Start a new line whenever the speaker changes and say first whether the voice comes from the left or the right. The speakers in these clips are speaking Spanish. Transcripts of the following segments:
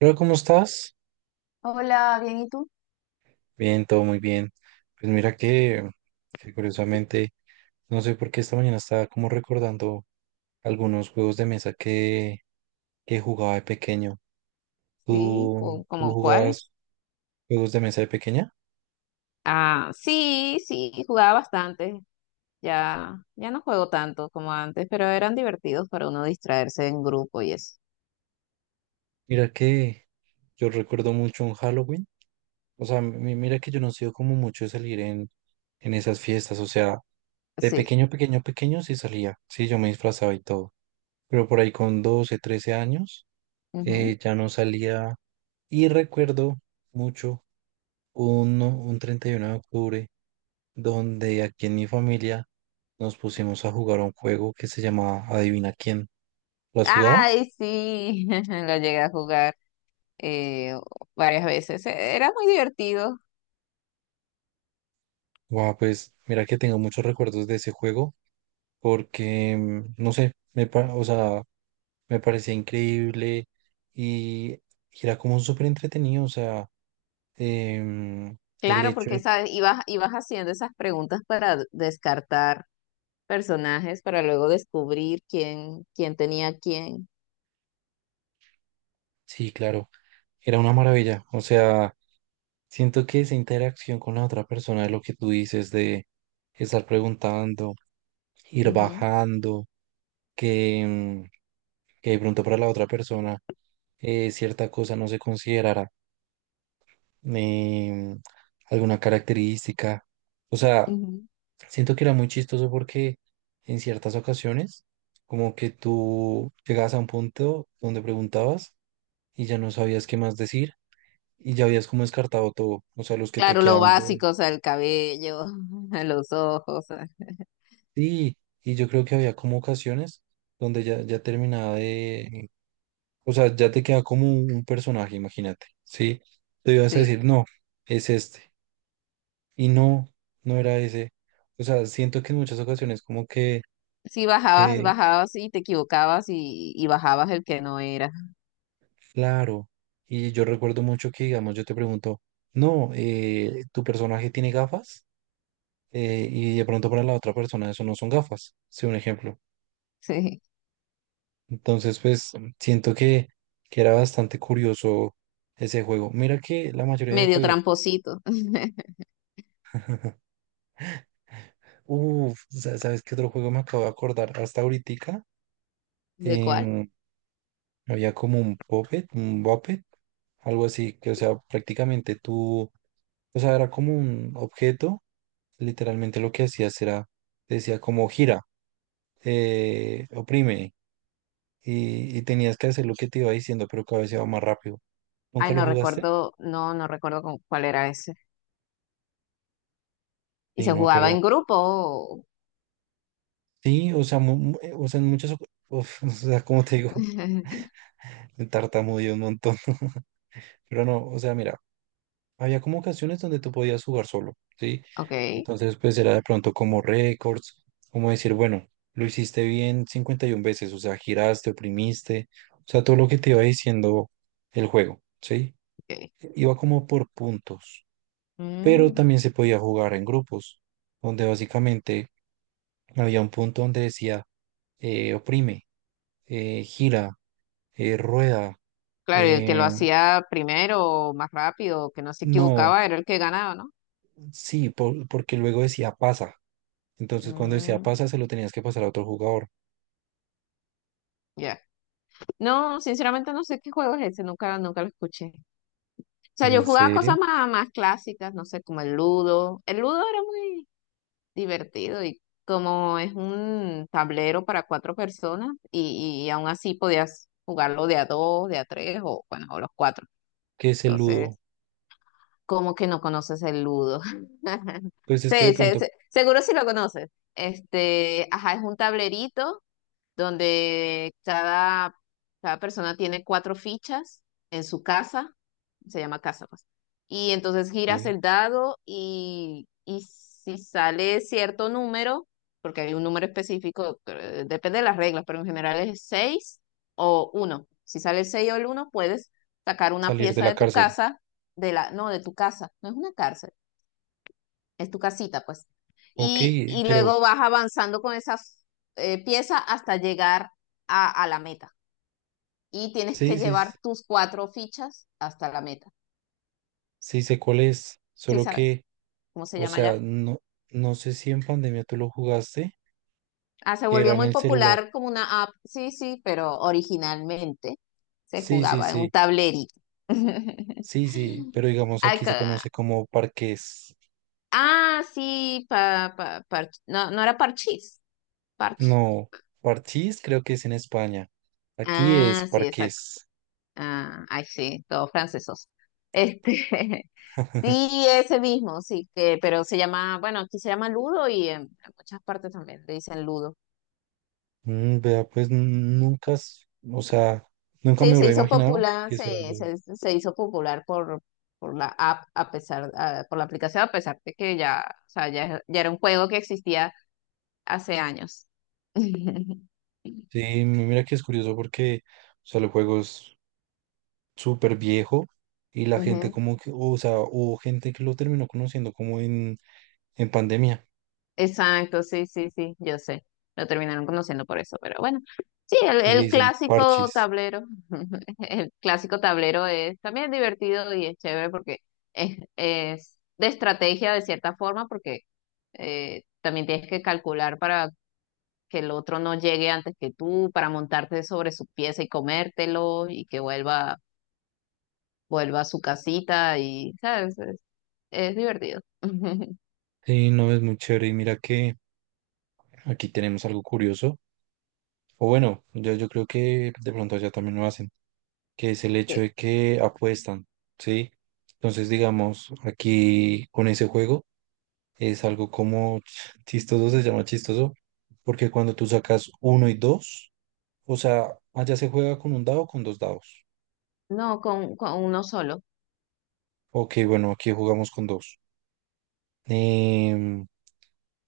right: Hola, ¿cómo estás?
left: Hola, bien, ¿y tú?
right: Bien, todo muy bien. Pues mira que curiosamente, no sé por qué esta mañana estaba como recordando algunos juegos de mesa que jugaba de pequeño.
left: Sí,
right: ¿Tú, tú
left: como cuáles.
right: jugabas juegos de mesa de pequeña?
left: Ah, sí, sí, jugaba bastante. Ya no juego tanto como antes, pero eran divertidos para uno distraerse en grupo y eso.
right: Mira que yo recuerdo mucho un Halloween. O sea, mira que yo no he sido como mucho de salir en esas fiestas. O sea, de
left: Sí.
right: pequeño, pequeño, pequeño sí salía. Sí, yo me disfrazaba y todo. Pero por ahí con 12, 13 años
left: Ujú.
right: ya no salía. Y recuerdo mucho un 31 de octubre donde aquí en mi familia nos pusimos a jugar un juego que se llamaba Adivina quién. ¿Lo has jugado?
left: Ay, sí, lo llegué a jugar eh, varias veces. Era muy divertido.
right: Guau, pues mira que tengo muchos recuerdos de ese juego porque, no sé, o sea, me parecía increíble y era como súper entretenido, o sea, em, el
left: Claro,
right: hecho
left: porque
right: de.
left: sabes, ibas haciendo esas preguntas para descartar personajes, para luego descubrir quién, quién tenía quién.
right: Sí, claro, era una maravilla. O sea, siento que esa interacción con la otra persona, lo que tú dices de estar preguntando, ir
left: Ujú,
right: bajando, que, mm, que de pronto para la otra persona cierta cosa no se considerara em, alguna característica. O sea,
left: ujú.
right: siento que era muy chistoso porque en ciertas ocasiones, como que tú llegabas a un punto donde preguntabas y ya no sabías qué más decir y ya habías como descartado todo, o sea, los que te
left: Claro, lo
right: quedaban.
left: básico, o sea, el cabello, los ojos, o sea,
right: Sí, y yo creo que había como ocasiones donde ya terminaba de, o sea, ya te queda como un personaje, imagínate, ¿sí? Te ibas a
left: sí.
right: decir, no, es este, y no, no era ese. O sea, siento que en muchas ocasiones como que,
left: Si bajabas,
right: que,
left: bajabas y te equivocabas y bajabas el que no era,
right: claro, y yo recuerdo mucho que, digamos, yo te pregunto, no, tu personaje tiene gafas. Y de pronto para la otra persona eso no son gafas, sí, un ejemplo.
left: sí.
right: Entonces, pues siento que era bastante curioso ese juego. Mira que la mayoría de
left: Medio
right: juegos.
left: tramposito.
right: Uff, ¿sabes qué otro juego me acabo de acordar? Hasta ahorita.
left: ¿De cuál?
right: Em, había como un Puppet, un Buppet, algo así, que o sea, prácticamente tú, o sea, era como un objeto. Literalmente lo que hacías era, decía como gira, oprime, y tenías que hacer lo que te iba diciendo, pero cada vez iba más rápido. ¿Nunca
left: Ay,
right: lo
left: no
right: jugaste?
left: recuerdo, no recuerdo con cuál era ese. Y
right: Sí,
left: se
right: no,
left: jugaba
right: pero.
left: en grupo.
right: Sí, o sea, o sea, en muchas, uf, o sea, como te digo, me tartamudeé un montón, pero no, o sea, mira, había como ocasiones donde tú podías jugar solo, ¿sí?
left: Ok,
right: Entonces, pues era de pronto como récords, como decir, bueno, lo hiciste bien 51 veces, o sea, giraste, oprimiste, o sea, todo lo que te iba diciendo el juego, ¿sí?
left: ok.
right: Iba como por puntos, pero
left: Mm.
right: también se podía jugar en grupos, donde básicamente había un punto donde decía, oprime, gira, rueda,
left: Claro, y el que lo
right: eh,
left: hacía primero, o más rápido, o que no se
right: no,
left: equivocaba, era el que ganaba, ¿no?
right: sí, porque luego decía pasa. Entonces cuando decía
left: Mm,
right: pasa se lo tenías que pasar a otro jugador.
left: ya. No, sinceramente no sé qué juego es ese, nunca, nunca lo escuché. O sea, yo
right: ¿En
left: jugaba
right: serio?
left: cosas más, más clásicas, no sé, como el ludo. El ludo era muy divertido y como es un tablero para cuatro personas y aún así podías jugarlo de a dos, de a tres o bueno, o los cuatro.
right: ¿Qué es el ludo?
left: Entonces, ¿como que no conoces el ludo?
right: Pues es que de
left: Sí,
right: pronto
left: seguro si lo conoces. Este, ajá, es un tablerito donde cada, cada persona tiene cuatro fichas en su casa, se llama casa, pues. Y entonces giras
right: puede
left: el dado y si sale cierto número, porque hay un número específico, depende de las reglas, pero en general es seis o uno. Si sale el 6 o el uno puedes sacar una
right: salir de
left: pieza
right: la
left: de tu
right: cárcel.
left: casa, de la, no, de tu casa, no es una cárcel, es tu casita, pues.
right: Ok,
left: Y
right: pero
left: luego vas avanzando con esa pieza hasta llegar a la meta. Y tienes
right: sí,
left: que
right: sí,
left: llevar tus cuatro fichas hasta la meta.
right: sí sé cuál es.
left: ¿Sí
right: Solo
left: sabes
right: que,
left: cómo se
right: o
left: llama
right: sea,
left: ya?
right: no, no sé si en pandemia tú lo jugaste,
left: Ah, se
right: que era
left: volvió
right: en
left: muy
right: el celular.
left: popular como una app, sí, sí, pero originalmente se
right: Sí, sí,
left: jugaba en un
right: sí,
left: tablerito.
right: sí, sí, pero digamos
left: Ay,
right: aquí se conoce como parques.
left: ah, sí, no, no era parchís, parche.
right: No, Parchís creo que es en España. Aquí es
left: Ah, sí, exacto.
right: Parqués.
left: Ah, ay, sí, todos francesos. Este, sí, ese mismo, sí, que, pero se llama, bueno, aquí se llama Ludo y en, muchas partes también le dicen Ludo.
right: Vea, pues nunca, o sea, nunca me
left: Sí, se
right: hubiera
left: hizo
right: imaginado
left: popular,
right: que será
left: se,
right: lo.
left: se, se hizo popular por la app, a pesar, ah, por la aplicación, a pesar de que ya, o sea, ya era un juego que existía hace años.
right: Sí, mira que es curioso porque, o sea, el juego es súper viejo y la gente
left: Ujú.
right: como que, o sea, hubo gente que lo terminó conociendo como en pandemia
left: Exacto, sí, sí, sí, yo sé. Lo terminaron conociendo por eso, pero bueno. Sí, el,
right: y le
left: el
right: dicen
left: clásico
right: parchis.
left: tablero. El clásico tablero es también divertido y es chévere porque es de estrategia de cierta forma, porque también tienes que calcular para que el otro no llegue antes que tú, para montarte sobre su pieza y comértelo y que vuelva a su casita y, ¿sabes? Es divertido.
right: Sí, no, es muy chévere y mira que aquí tenemos algo curioso. O bueno, yo creo que de pronto allá también lo hacen, que es el hecho
left: Que...
right: de que apuestan, ¿sí? Entonces, digamos, aquí con ese juego es algo como chistoso, se llama chistoso, porque cuando tú sacas uno y dos, o sea, allá se juega con un dado o con dos dados.
left: No, con uno solo.
right: Ok, bueno, aquí jugamos con dos. Em,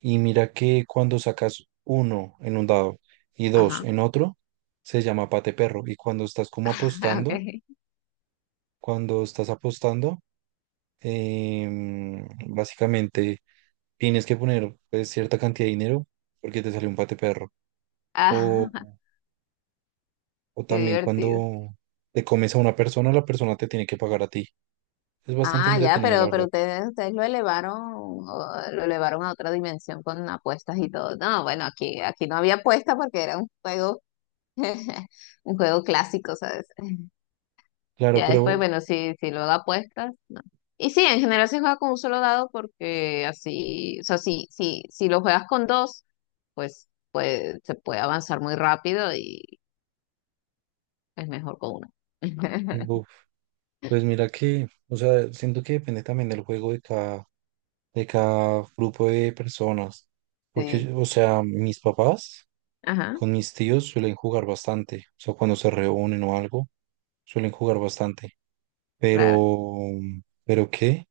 right: y mira que cuando sacas uno en un dado y dos
left: Ajá.
right: en otro, se llama pate perro. Y cuando estás como
left: Ah,
right: apostando,
left: okay.
right: cuando estás apostando, em, básicamente tienes que poner pues, cierta cantidad de dinero porque te sale un pate perro.
left: Ah,
right: O, o
left: qué
right: también
left: divertido.
right: cuando te comes a una persona, la persona te tiene que pagar a ti. Es bastante
left: Ah, ya,
right: entretenido, la
left: pero
right: verdad.
left: ustedes lo elevaron, lo elevaron a otra dimensión con apuestas y todo. No, bueno, aquí, aquí no había apuesta porque era un juego, un juego clásico, ¿sabes?
right: Claro,
left: Ya
right: pero
left: después, bueno, si, si luego apuestas, no. Y sí, en general se juega con un solo dado porque así, o sea, si lo juegas con dos, pues, pues se puede avanzar muy rápido y es mejor con uno.
right: buf, pues mira que, o sea, siento que depende también del juego de cada grupo de personas. Porque,
left: Sí,
right: o sea, mis papás
left: ajá,
right: con mis tíos suelen jugar bastante. O sea, cuando se reúnen o algo, suelen jugar bastante. Pero,
left: claro.
right: ¿Pero qué?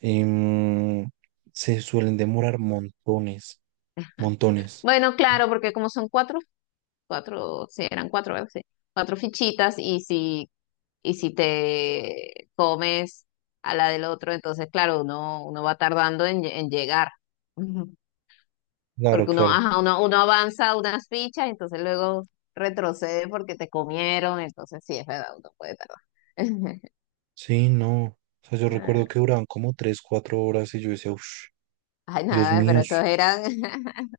right: Em, se suelen demorar montones, montones.
left: Bueno, claro, porque como son cuatro, cuatro, sí, eran cuatro, ¿verdad? Sí, cuatro fichitas y si te comes a la del otro, entonces, claro, uno, uno va tardando en, en llegar. Ujú.
right: Claro,
left: Porque uno,
right: claro.
left: ajá, uno, uno avanza unas fichas, entonces luego retrocede porque te comieron, entonces sí, es verdad, uno puede tardar.
right: Sí, no. O sea, yo recuerdo
left: Ah,
right: que duraban como 3, 4 horas y yo decía, uff,
left: ay,
right: Dios
left: nada,
right: mío,
left: pero estos eran,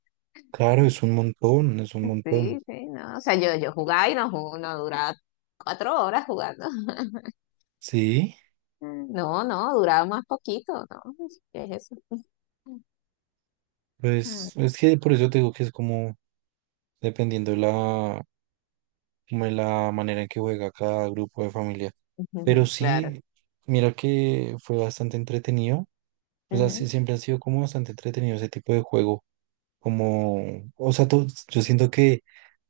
right: claro, es un montón, es un montón.
left: sí, sí, no, o sea, yo jugaba y no, no duraba cuatro horas jugando.
right: Sí,
left: No, no, duraba más poquito, ¿no? ¿Qué es eso? Mm.
right: pues es que por eso te digo que es como dependiendo de la, como de la manera en que juega cada grupo de familia. Pero
left: Ujú, claro.
right: sí, mira que fue bastante entretenido. O sea, sí,
left: Ujú.
right: siempre ha sido como bastante entretenido ese tipo de juego, como, o sea, yo siento que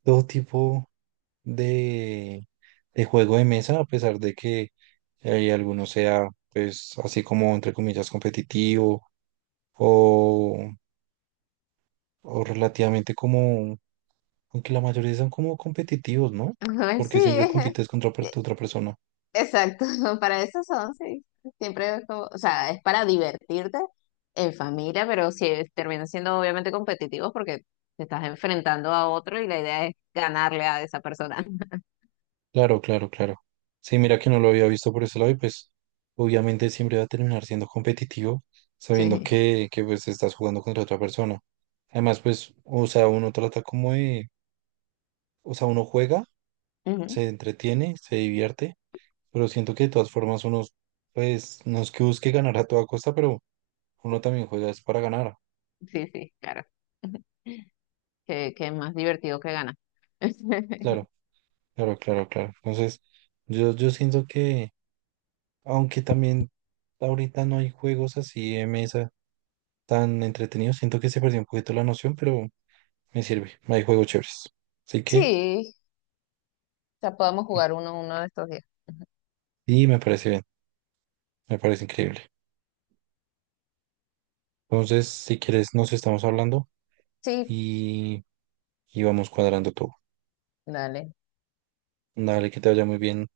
right: todo tipo de, de juego de mesa, a pesar de que alguno sea, pues, así como, entre comillas, competitivo o, o, relativamente como, aunque la mayoría son como competitivos, ¿no?
left: Ay, sí,
right: Porque siempre compites contra
left: e-
right: otra persona.
left: exacto. Para eso son, sí. Siempre es como, o sea, es para divertirte en familia, pero sí termina siendo obviamente competitivos porque te estás enfrentando a otro y la idea es ganarle a esa persona.
right: Claro, claro, claro. Sí, mira que no lo había visto por ese lado y pues obviamente siempre va a terminar siendo competitivo sabiendo
left: Sí,
right: que pues estás jugando contra otra persona. Además, pues, o sea, uno trata como de, o sea, uno juega,
left: ujú,
right: se entretiene, se divierte, pero siento que de todas formas uno, pues, no es que busque ganar a toda costa, pero uno también juega es para ganar.
left: sí, sí, claro. Que es más divertido que ganar.
right: Claro, claro, claro, claro. Entonces, yo siento que, aunque también ahorita no hay juegos así de mesa tan entretenido. Siento que se perdió un poquito la noción, pero me sirve. Hay juegos chéveres. Así que,
left: Sí, ya podemos jugar uno de estos días.
right: sí, me parece bien. Me parece increíble. Entonces, si quieres, nos estamos hablando
left: Sí,
right: y, y vamos cuadrando todo.
left: dale.
right: Dale, que te vaya muy bien.